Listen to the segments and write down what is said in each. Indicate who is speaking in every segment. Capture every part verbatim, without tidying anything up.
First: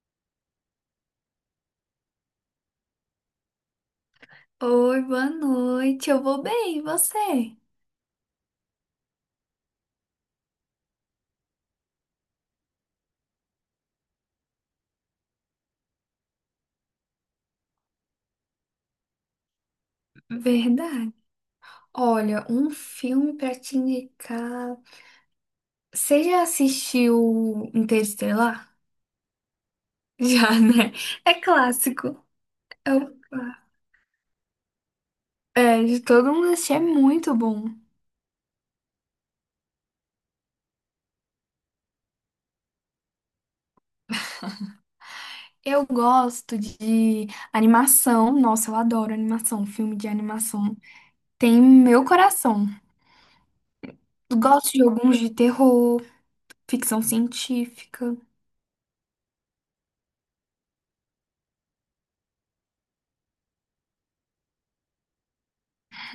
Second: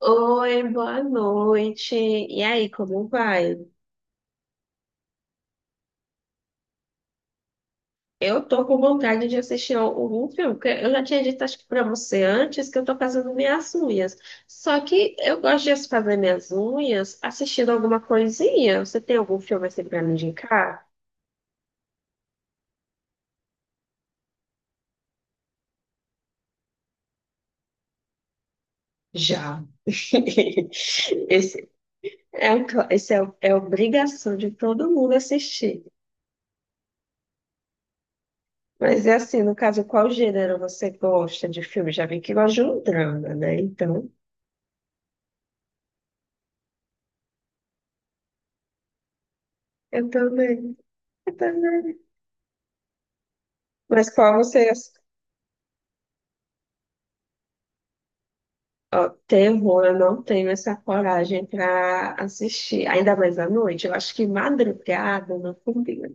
Speaker 1: Oi, boa noite. E aí, como vai?
Speaker 2: Oi, boa noite. Eu vou bem, e você?
Speaker 1: Eu tô com vontade de assistir algum filme, porque eu já tinha dito, acho que pra você antes, que eu tô fazendo minhas unhas. Só que eu gosto de fazer minhas unhas assistindo alguma coisinha. Você tem algum filme assim pra me indicar?
Speaker 2: Verdade. Olha, um filme pra te indicar. Você já assistiu Interestelar?
Speaker 1: Já.
Speaker 2: Já, né? É
Speaker 1: Esse
Speaker 2: clássico.
Speaker 1: é, um cla-
Speaker 2: É, o...
Speaker 1: esse é, o- é
Speaker 2: clá-
Speaker 1: obrigação de todo mundo
Speaker 2: é,
Speaker 1: assistir.
Speaker 2: de todo mundo assistir, é muito bom.
Speaker 1: Mas é assim, no caso, qual gênero você gosta de filme? Já vi que gosta de um drama, né? Então,
Speaker 2: Eu gosto de animação. Nossa, eu adoro animação, filme
Speaker 1: eu
Speaker 2: de
Speaker 1: também.
Speaker 2: animação. Tem meu coração.
Speaker 1: Mas qual você.
Speaker 2: Gosto de alguns de terror, ficção científica.
Speaker 1: Ó, terror, eu não tenho essa coragem para assistir. Ainda mais à noite. Eu acho que madrugada não combina.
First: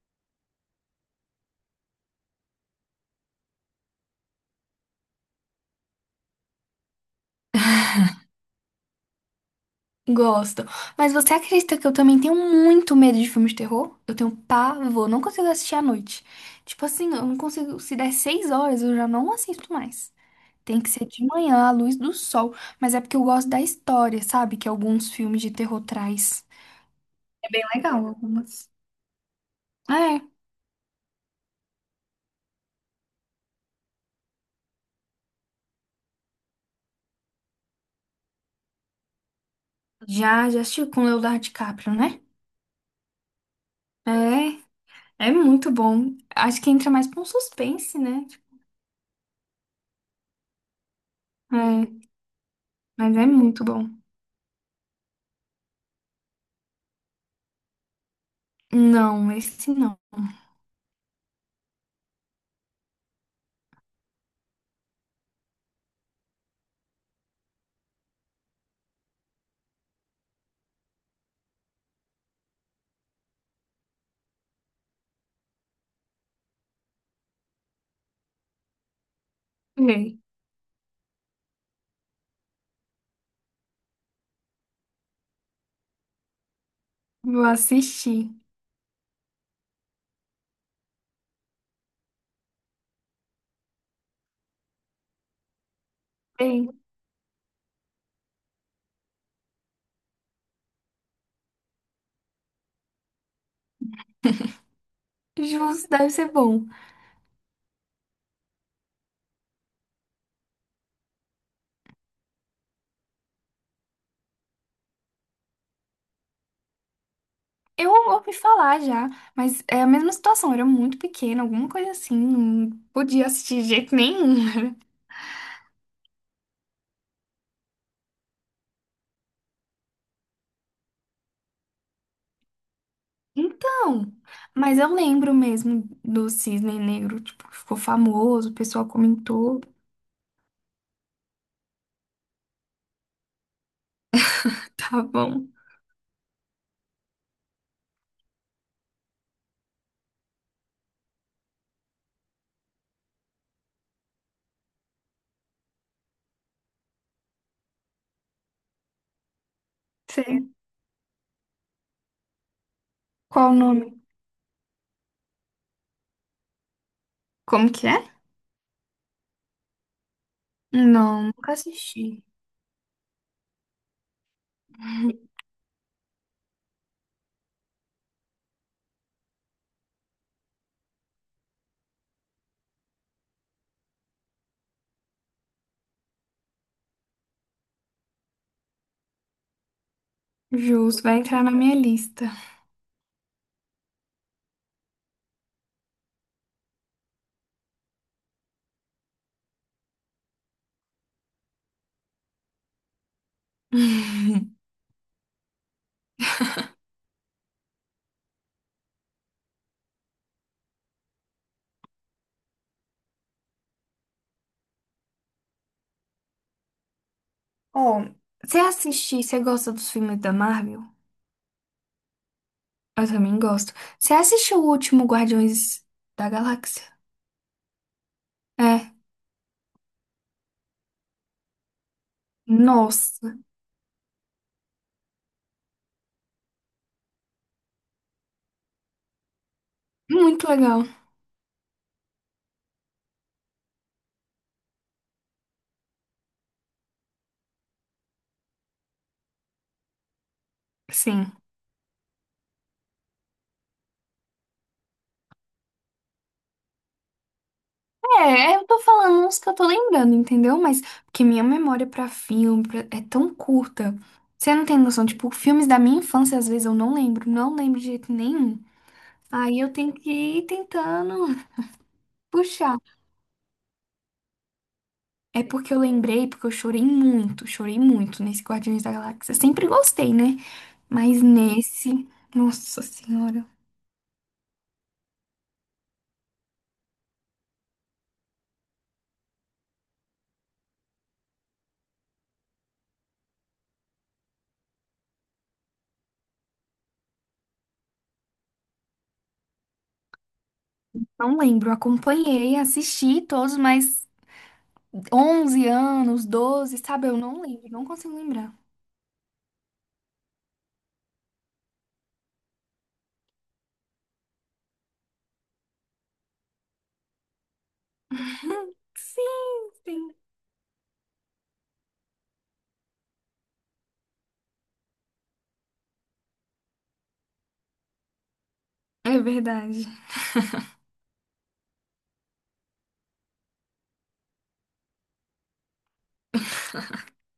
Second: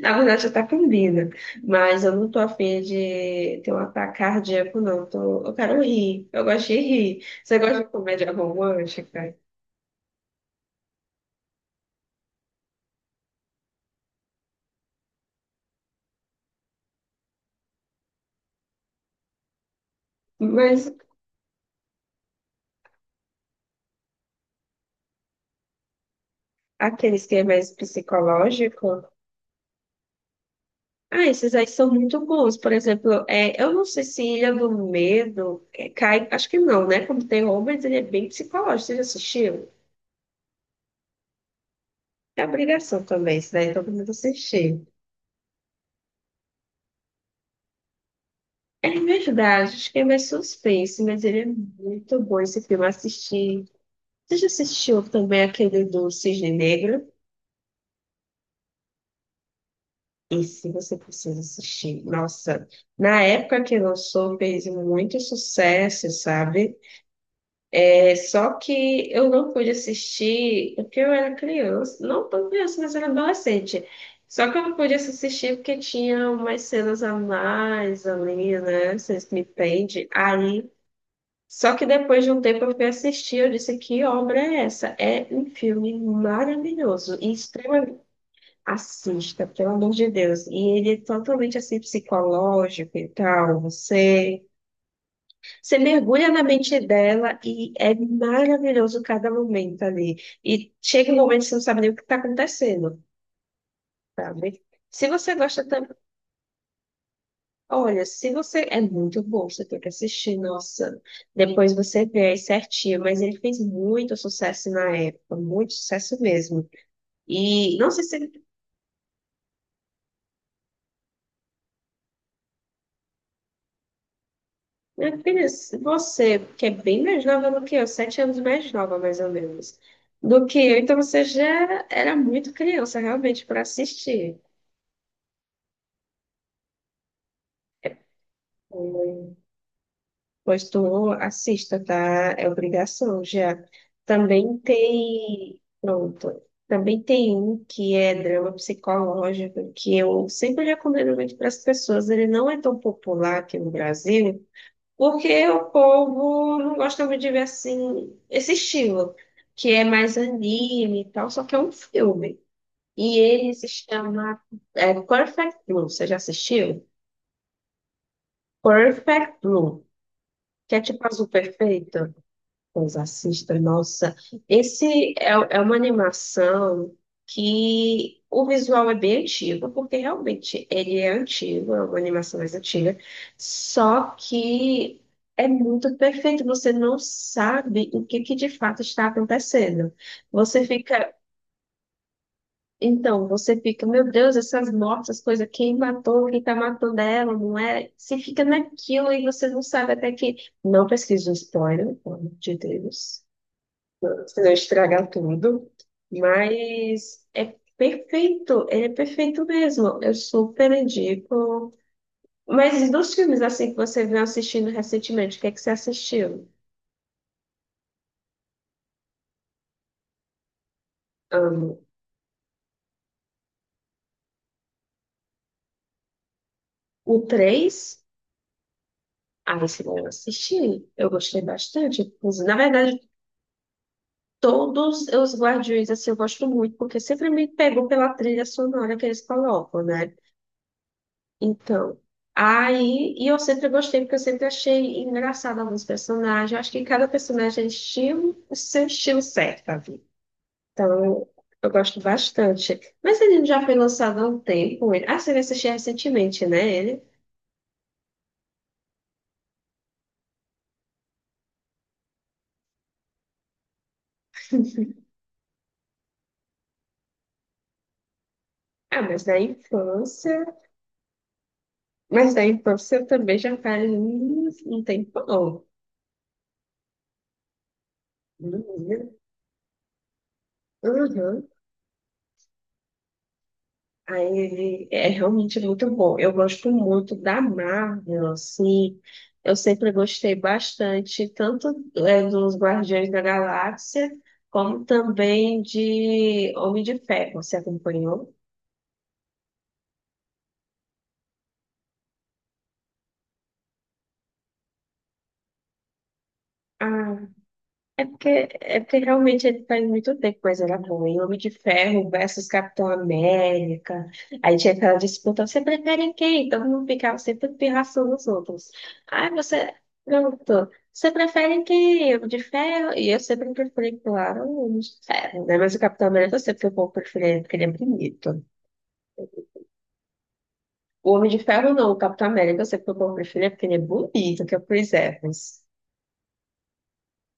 Speaker 1: Na verdade, até combina. Mas eu não tô afim de ter um ataque cardíaco, não. Tô... Eu quero rir. Eu gosto de rir. Você gosta de comédia romântica?
Speaker 2: Gosto. Mas você acredita que eu também tenho muito medo de filmes de terror? Eu tenho pavor, não consigo assistir à noite. Tipo assim, eu não consigo. Se der seis horas, eu já não assisto mais. Tem que
Speaker 1: Mas
Speaker 2: ser de manhã, à luz do sol. Mas é porque eu gosto da história, sabe? Que alguns filmes de terror traz.
Speaker 1: aqueles que é
Speaker 2: É bem
Speaker 1: mais
Speaker 2: legal, algumas.
Speaker 1: psicológico.
Speaker 2: É,
Speaker 1: Ah, esses aí são muito bons. Por exemplo, é, eu não sei se Ilha do Medo é, cai, acho que não, né? Como tem, mas ele é bem psicológico. Você já assistiu?
Speaker 2: já, já assistiu com Leonardo DiCaprio, né?
Speaker 1: É obrigação também, isso daí todo mundo
Speaker 2: É,
Speaker 1: assistir.
Speaker 2: é muito bom. Acho que entra mais pra um suspense, né? Tipo,
Speaker 1: É verdade, acho que é mais suspense, mas ele é
Speaker 2: é,
Speaker 1: muito bom esse filme
Speaker 2: mas é
Speaker 1: assistir.
Speaker 2: muito bom.
Speaker 1: Você já assistiu também aquele do Cisne Negro?
Speaker 2: Não, esse não.
Speaker 1: Esse você precisa assistir. Nossa, na época que lançou, fez muito sucesso, sabe? É só que eu não pude assistir porque eu era criança, não tão criança, mas era adolescente. Só que eu não pude assistir porque tinha umas cenas a mais ali, né? Vocês me entendem.
Speaker 2: É.
Speaker 1: Aí, só que depois de um tempo eu fui assistir, eu disse, que obra é essa? É um filme maravilhoso e
Speaker 2: Vou
Speaker 1: extremamente...
Speaker 2: assistir.
Speaker 1: Assista, pelo amor de Deus. E ele é totalmente, assim, psicológico e tal, você... Você mergulha na
Speaker 2: Bem,
Speaker 1: mente dela e é maravilhoso cada momento ali. E chega um momento que você não sabe nem o que está acontecendo, sabe? Se você gosta
Speaker 2: justo,
Speaker 1: também.
Speaker 2: deve ser bom.
Speaker 1: Olha, se você. É muito bom, você tem que assistir, nossa. Depois você vê aí certinho. Mas ele fez muito sucesso na época, muito sucesso mesmo. E não
Speaker 2: Eu
Speaker 1: sei se.
Speaker 2: ouvi falar já, mas é a mesma situação. Eu era muito pequena, alguma coisa assim. Não podia assistir de jeito nenhum.
Speaker 1: Minha filha, se você, que é bem mais nova do que eu, sete anos mais nova, mais ou menos, do que eu, então você já era muito criança, realmente, para
Speaker 2: Então,
Speaker 1: assistir.
Speaker 2: mas eu lembro mesmo do Cisne Negro. Tipo, ficou famoso, o pessoal
Speaker 1: Oi.
Speaker 2: comentou.
Speaker 1: Pois tu assista, tá? É obrigação já. Também
Speaker 2: Tá bom.
Speaker 1: tem. Pronto. Também tem um que é drama psicológico, que eu sempre recomendo muito para as pessoas. Ele não é tão popular aqui no Brasil, porque o povo não gosta muito de ver assim, esse estilo, que é mais
Speaker 2: Sei.
Speaker 1: anime e tal, só que é um filme. E
Speaker 2: Qual
Speaker 1: ele
Speaker 2: o
Speaker 1: se
Speaker 2: nome?
Speaker 1: chama é, Perfect Blue. Você já assistiu?
Speaker 2: Como que é?
Speaker 1: Perfect Blue, que é tipo
Speaker 2: Não,
Speaker 1: azul
Speaker 2: nunca
Speaker 1: perfeito.
Speaker 2: assisti.
Speaker 1: Pois assista, nossa. Esse é, é uma animação que o visual é bem antigo, porque realmente ele é antigo, é uma animação mais antiga, só que é muito perfeito, você não sabe o que, que de fato está acontecendo. Você
Speaker 2: Justo,
Speaker 1: fica,
Speaker 2: vai entrar na minha lista.
Speaker 1: então, você fica, meu Deus, essas mortes, essas coisas, quem matou, quem está matando ela, não é? Você fica naquilo e você não sabe até que. Não pesquisa o spoiler, pelo amor de Deus, se não estragar tudo. Mas é perfeito, ele é perfeito mesmo. Eu super indico. Mas dos filmes assim que você veio assistindo recentemente, o que é que você assistiu?
Speaker 2: Ó, você assistir, você gosta dos filmes da Marvel?
Speaker 1: Ah,
Speaker 2: Eu também gosto. Você assistiu o último Guardiões da Galáxia?
Speaker 1: o três,
Speaker 2: É.
Speaker 1: ah, esse eu assisti. Eu gostei bastante. Inclusive. Na verdade,
Speaker 2: Nossa,
Speaker 1: todos os Guardiões assim, eu gosto muito, porque sempre me pegou pela trilha sonora que eles colocam, né?
Speaker 2: muito legal.
Speaker 1: Então, aí, e eu sempre gostei, porque eu sempre achei engraçado alguns personagens. Eu acho que cada personagem é estilo, o seu estilo certo, ali. Então,
Speaker 2: Sim.
Speaker 1: eu, eu gosto bastante. Mas ele já foi lançado há um tempo. Ele, ah, você assistiu recentemente, né? Ele.
Speaker 2: É, é, eu tô falando uns que eu tô lembrando, entendeu? Mas porque minha memória pra filme pra- é tão curta. Você não tem noção, tipo, filmes da minha infância às vezes eu não lembro, não lembro de jeito nenhum.
Speaker 1: Ah, mas da
Speaker 2: Aí eu tenho que ir
Speaker 1: infância.
Speaker 2: tentando
Speaker 1: Mas da
Speaker 2: puxar.
Speaker 1: infância eu também já faz um um
Speaker 2: É
Speaker 1: tempão.
Speaker 2: porque eu lembrei, porque eu chorei muito, chorei muito nesse Guardiões da
Speaker 1: Menina.
Speaker 2: Galáxia. Sempre gostei, né? Mas
Speaker 1: Uhum.
Speaker 2: nesse, nossa senhora.
Speaker 1: Aí ele é realmente muito bom. Eu gosto muito da Marvel, assim. Eu sempre gostei bastante, tanto é, dos Guardiões da Galáxia, como também de Homem de Ferro. Você acompanhou?
Speaker 2: Não lembro, acompanhei, assisti todos, mas onze anos, doze sabe? Eu
Speaker 1: Ah,
Speaker 2: não lembro, não
Speaker 1: É
Speaker 2: consigo
Speaker 1: porque,
Speaker 2: lembrar.
Speaker 1: é porque realmente ele faz muito tempo que coisa era boa. E Homem de Ferro versus Capitão América. Aí tinha aquela disputa, você prefere quem? Todo mundo ficava sempre pirraçando os outros. Ai,
Speaker 2: Sim,
Speaker 1: você
Speaker 2: sim.
Speaker 1: perguntou, você prefere quem? Homem de Ferro? E eu sempre preferi, claro, o Homem de Ferro, né? Mas o Capitão América eu sempre fui o povo preferido porque ele é bonito.
Speaker 2: É verdade.
Speaker 1: O Homem de Ferro não, o Capitão América eu sempre fui o povo preferido porque ele é bonito, que é o Chris Evans.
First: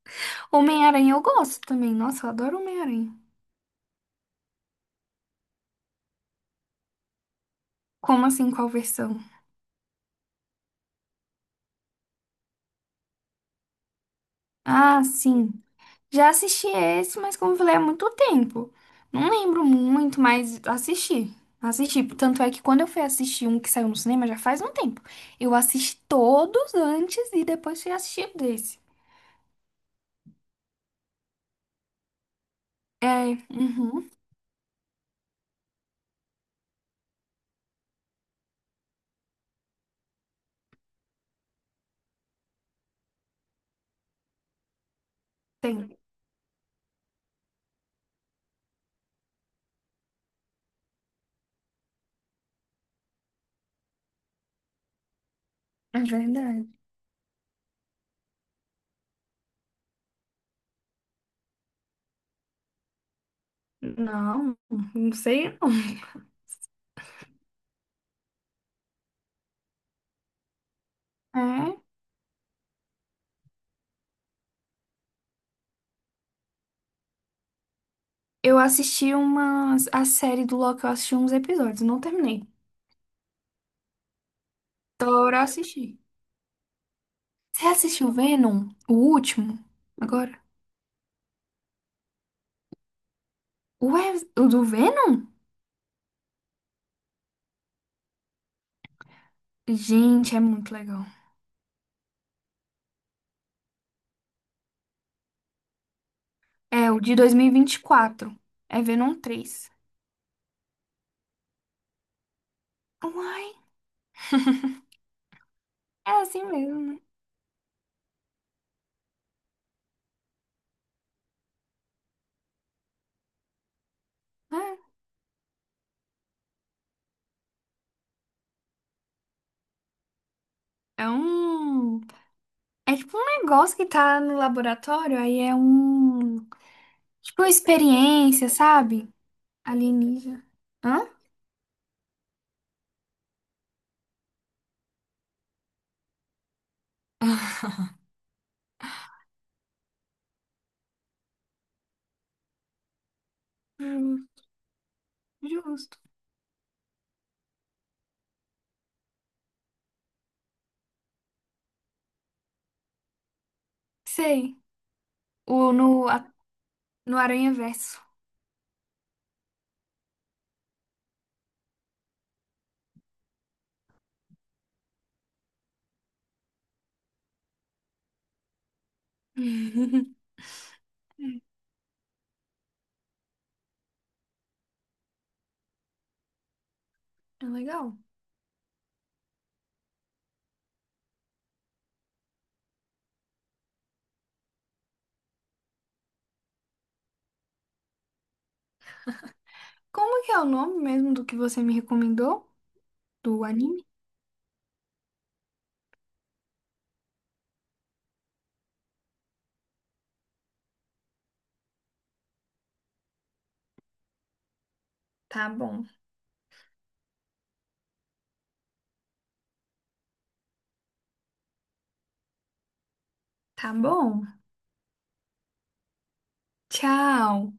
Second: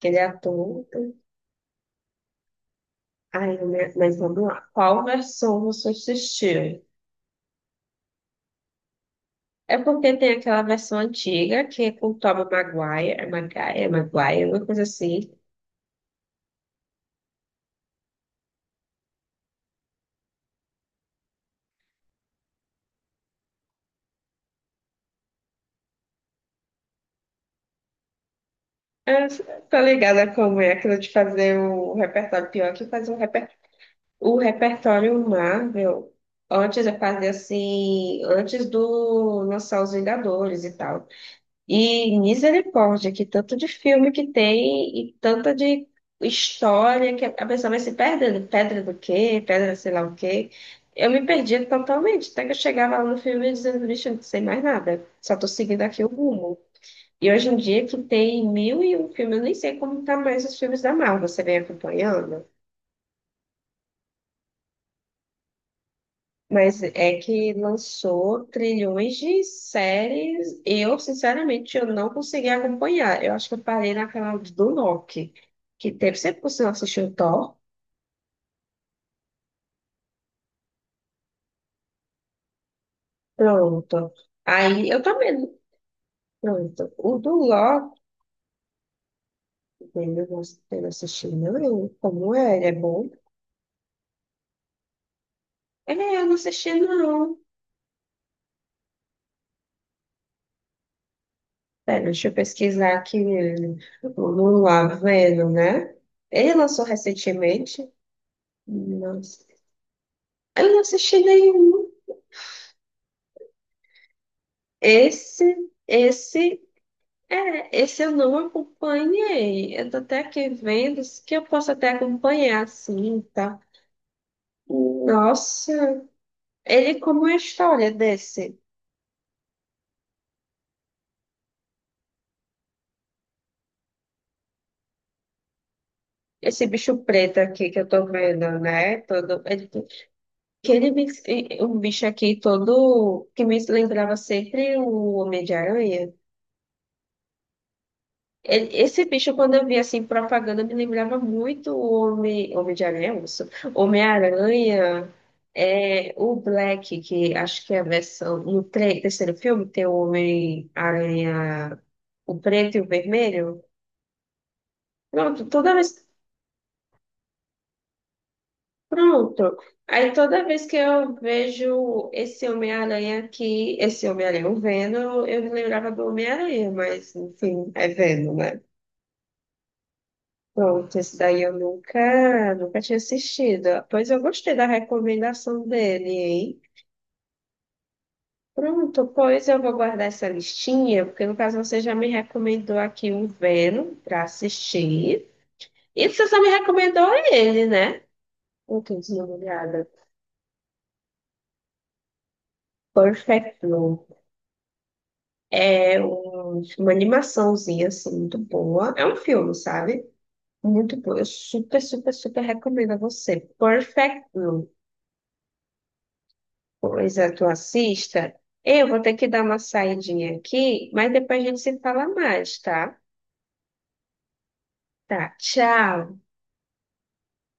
Speaker 1: Que ele é ator.
Speaker 2: Homem-Aranha eu gosto também. Nossa, eu adoro Homem-Aranha.
Speaker 1: Ai, meu- mas vamos lá. Qual versão você assistiu?
Speaker 2: Como assim, qual versão?
Speaker 1: É porque tem aquela versão antiga, que é com o Tobey Maguire, é Maguire, é Maguire, uma coisa
Speaker 2: Ah,
Speaker 1: assim.
Speaker 2: sim. Já assisti esse, mas como eu falei, há muito tempo. Não lembro muito, mas assisti. Assisti. Tanto é que quando eu fui assistir um que saiu no cinema já faz um tempo. Eu assisti todos antes e depois fui assistir desse.
Speaker 1: É, tá ligada como é aquilo de fazer o repertório, pior que fazer o,
Speaker 2: É,
Speaker 1: reper...
Speaker 2: uhum,
Speaker 1: o repertório Marvel. Antes eu fazia assim, antes do lançar os Vingadores e tal. E misericórdia, que tanto de filme que tem e tanta de
Speaker 2: tem.
Speaker 1: história que a pessoa vai se perdendo. Pedra do quê? Pedra sei lá o quê. Eu me perdia totalmente, até que eu chegava lá no filme dizendo, bicho, eu não sei mais nada, só tô seguindo
Speaker 2: É
Speaker 1: aqui o rumo.
Speaker 2: verdade.
Speaker 1: E hoje em dia que tem mil e um filme, eu nem sei como tá mais os filmes da Marvel, você vem acompanhando?
Speaker 2: Não, não sei não.
Speaker 1: Mas é que lançou trilhões de séries. Eu, sinceramente,
Speaker 2: É,
Speaker 1: eu não consegui acompanhar. Eu acho que eu parei naquela do Loki, que teve sempre que você não assistiu o Thor.
Speaker 2: eu assisti umas, a série do Loki, eu assisti uns episódios, não terminei.
Speaker 1: Pronto. Aí eu
Speaker 2: Tô
Speaker 1: também.
Speaker 2: eu assistir.
Speaker 1: Pronto. O do
Speaker 2: Você
Speaker 1: Loki,
Speaker 2: assistiu Venom? O último?
Speaker 1: dele, eu
Speaker 2: Agora?
Speaker 1: não eu não assisti, não. Como é? Ele é bom?
Speaker 2: Ué, o do Venom?
Speaker 1: Ele é, eu não assisti, não.
Speaker 2: Gente, é muito legal.
Speaker 1: Pera, deixa eu pesquisar aqui. Não lá vendo, né? Ele lançou
Speaker 2: É, o de dois mil e e vinte e
Speaker 1: recentemente.
Speaker 2: quatro. É Venom
Speaker 1: Nossa.
Speaker 2: três
Speaker 1: Eu não assisti nenhum.
Speaker 2: Uai,
Speaker 1: Esse,
Speaker 2: é assim
Speaker 1: esse,
Speaker 2: mesmo, né?
Speaker 1: é, esse eu não acompanhei. Eu tô até aqui vendo isso que eu posso até acompanhar, assim, tá? Nossa, ele, como é a história desse,
Speaker 2: É, é um... É tipo um negócio que tá no laboratório, aí é um...
Speaker 1: esse bicho preto
Speaker 2: Tipo uma
Speaker 1: aqui que eu tô
Speaker 2: experiência,
Speaker 1: vendo, né?
Speaker 2: sabe?
Speaker 1: Todo, ele, que
Speaker 2: Alienígena.
Speaker 1: ele me-
Speaker 2: Hã?
Speaker 1: um bicho aqui todo que me lembrava sempre o Homem de Aranha. E- Esse bicho, quando eu via assim, propaganda, me lembrava muito o Homem, Homem de Aranha, isso.
Speaker 2: Hum,
Speaker 1: Homem-Aranha,
Speaker 2: justo.
Speaker 1: é, o Black, que acho que é a versão. No tre- terceiro filme tem o Homem-Aranha, o preto e o vermelho.
Speaker 2: Sei.
Speaker 1: Pronto,
Speaker 2: O,
Speaker 1: toda vez.
Speaker 2: no, a- no Aranha Verso.
Speaker 1: Pronto. Aí toda vez que eu vejo esse Homem-Aranha aqui, esse Homem-Aranha, o Venom, eu me lembrava do Homem-Aranha, mas enfim, é Venom, né? Pronto, esse daí eu nunca, nunca tinha assistido. Pois eu gostei da recomendação dele, hein?
Speaker 2: É legal.
Speaker 1: Pronto, pois eu vou guardar essa listinha, porque no caso você já me recomendou aqui o Venom para assistir. E você só me recomendou ele, né? Eu tô desligada.
Speaker 2: Como que é o nome mesmo do que você me recomendou? Do
Speaker 1: Perfect
Speaker 2: anime?
Speaker 1: Blue. É um- uma animaçãozinha, assim, muito boa. É um filme, sabe? Muito bom. Eu super, super, super recomendo a você. Perfect Blue.
Speaker 2: Tá bom.
Speaker 1: Pois coisa tu assista. Eu vou ter que dar uma saidinha aqui, mas depois a gente se fala mais, tá?
Speaker 2: Tá bom.
Speaker 1: Tá, tchau.
Speaker 2: Tchau.